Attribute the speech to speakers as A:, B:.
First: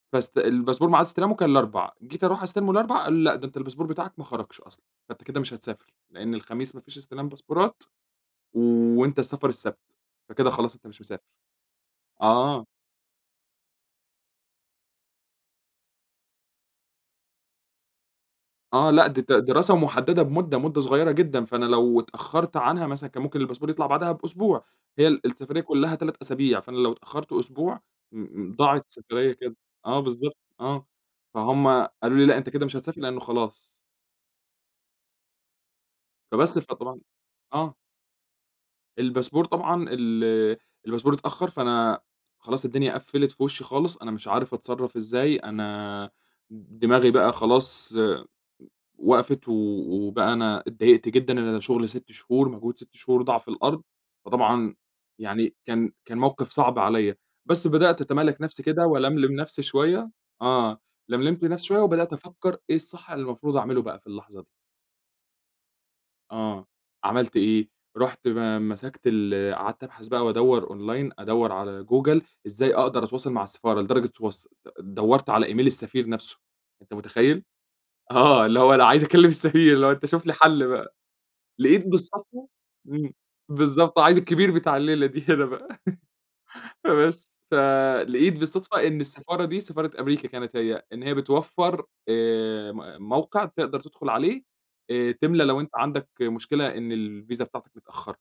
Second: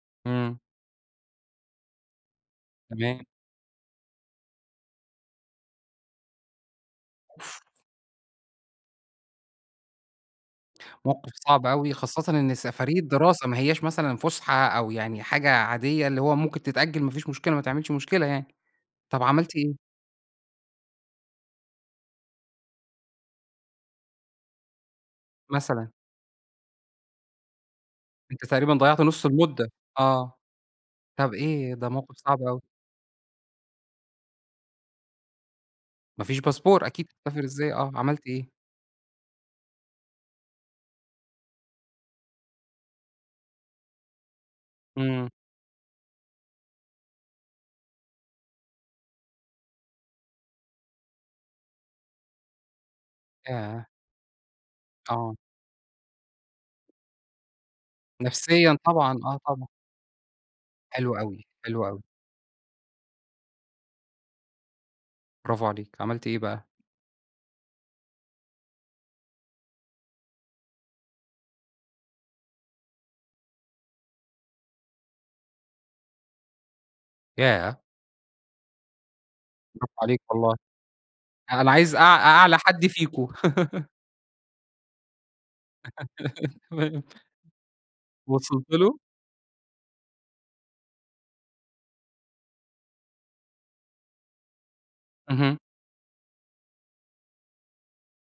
A: بس
B: إمم.
A: الباسبور معاد استلامه كان الأربع، جيت أروح أستلمه الأربعاء، قالوا
B: تمام.
A: لي: "لأ، ده أنت الباسبور بتاعك ما خرجش أصلًا، فأنت كده مش هتسافر. لأن الخميس ما فيش استلام باسبورات وأنت السفر السبت، فكده خلاص أنت مش مسافر."
B: موقف صعب أوي، خاصةً إن
A: آه.
B: سفرية دراسة، ما هياش مثلًا فسحة أو يعني حاجة عاديّة اللي هو ممكن تتأجل ما فيش مشكلة، ما تعملش مشكلة يعني.
A: آه، لأ، دي
B: طَب،
A: د
B: عملت
A: دراسة
B: إيه؟
A: محددة بمدة، مدة صغيّرة جدًا. فأنا لو اتأخرت عنها مثلًا كان ممكن الباسبور يطلع بعدها بأسبوع، هي ال السفرية
B: مثلًا.
A: كلّها 3 أسابيع فأنا لو اتأخرت أسبوع، م
B: أنت
A: م
B: تقريبًا
A: ضاعت
B: ضيعت نص
A: السفرية كده.
B: المدة.
A: آه
B: آه،
A: بالضبط، آه.
B: طب
A: فهُم
B: إيه، ده موقف
A: قالوا لي: "لأ،
B: صعب
A: أنت
B: أوي.
A: كده مش هتسافر لأنّه خلاص."
B: ما فيش
A: فبَس
B: باسبور
A: فطبعًا
B: أكيد تسافر إزاي.
A: آه.
B: آه، عملت إيه؟
A: الباسبور طبعًا ال الباسبور اتأخر، فأنا خلاص الدنيا قفّلت في وشي خالص. أنا مش عارف أتصرّف
B: إمم
A: إزاي، أنا د دماغي بقى خلاص وقفت و وبقى أنا اتضايقت جدًا. أنا شغل 6 شهور، مجهود 6 شهور ضاع في الأرض،
B: ياه!
A: فطبعًا
B: آه.
A: يعني كان كان موقف صعب عليَّ. بس بدأت أتمالك نفسي
B: نفسيًا
A: كده
B: طبعًا.
A: وألملم
B: آه،
A: نفسي
B: طبعًا.
A: شويّة. آه،
B: حلو
A: لملمت
B: أوي،
A: نفسي شويّة
B: حلو أوي.
A: وبدأت أفكّر إيه الصح اللي المفروض أعمله بقى في اللحظة دي.
B: برافو عليك. عملت إيه
A: آه،
B: بقى؟
A: عملت إيه؟ رُحت م مسكت ال قعدت أبحث بقى وأدور online أدور على جوجل إزاي أقدر أتواصل مع السفارة، لدرجة تص دورت على email السفير نفسه، أنت متخيّل؟
B: ياه!
A: آه، اللي هو أنا عايز أكلم السفير اللي
B: برافو
A: هو أنت
B: عليك
A: شُف لي
B: والله.
A: حل بقى.
B: أنا
A: لقيت
B: عايز أع
A: بالصدفة
B: أعلى حد
A: إمم،
B: فيكم.
A: بالضبط. عايز الكبير بتاع الليلة دي هنا بقى.
B: تمام.
A: فبس فلقيت
B: وصلت
A: بالصدفة
B: له؟
A: إن السفارة دي، سفارة أمريكا كانت هي، إن هي بتوفر آآ، م موقع تقدر تدخل عليه. آآ، تملى
B: اهم.
A: لو أنت عندك مشكلة إن الفيزا بتاعتك متأخّرة.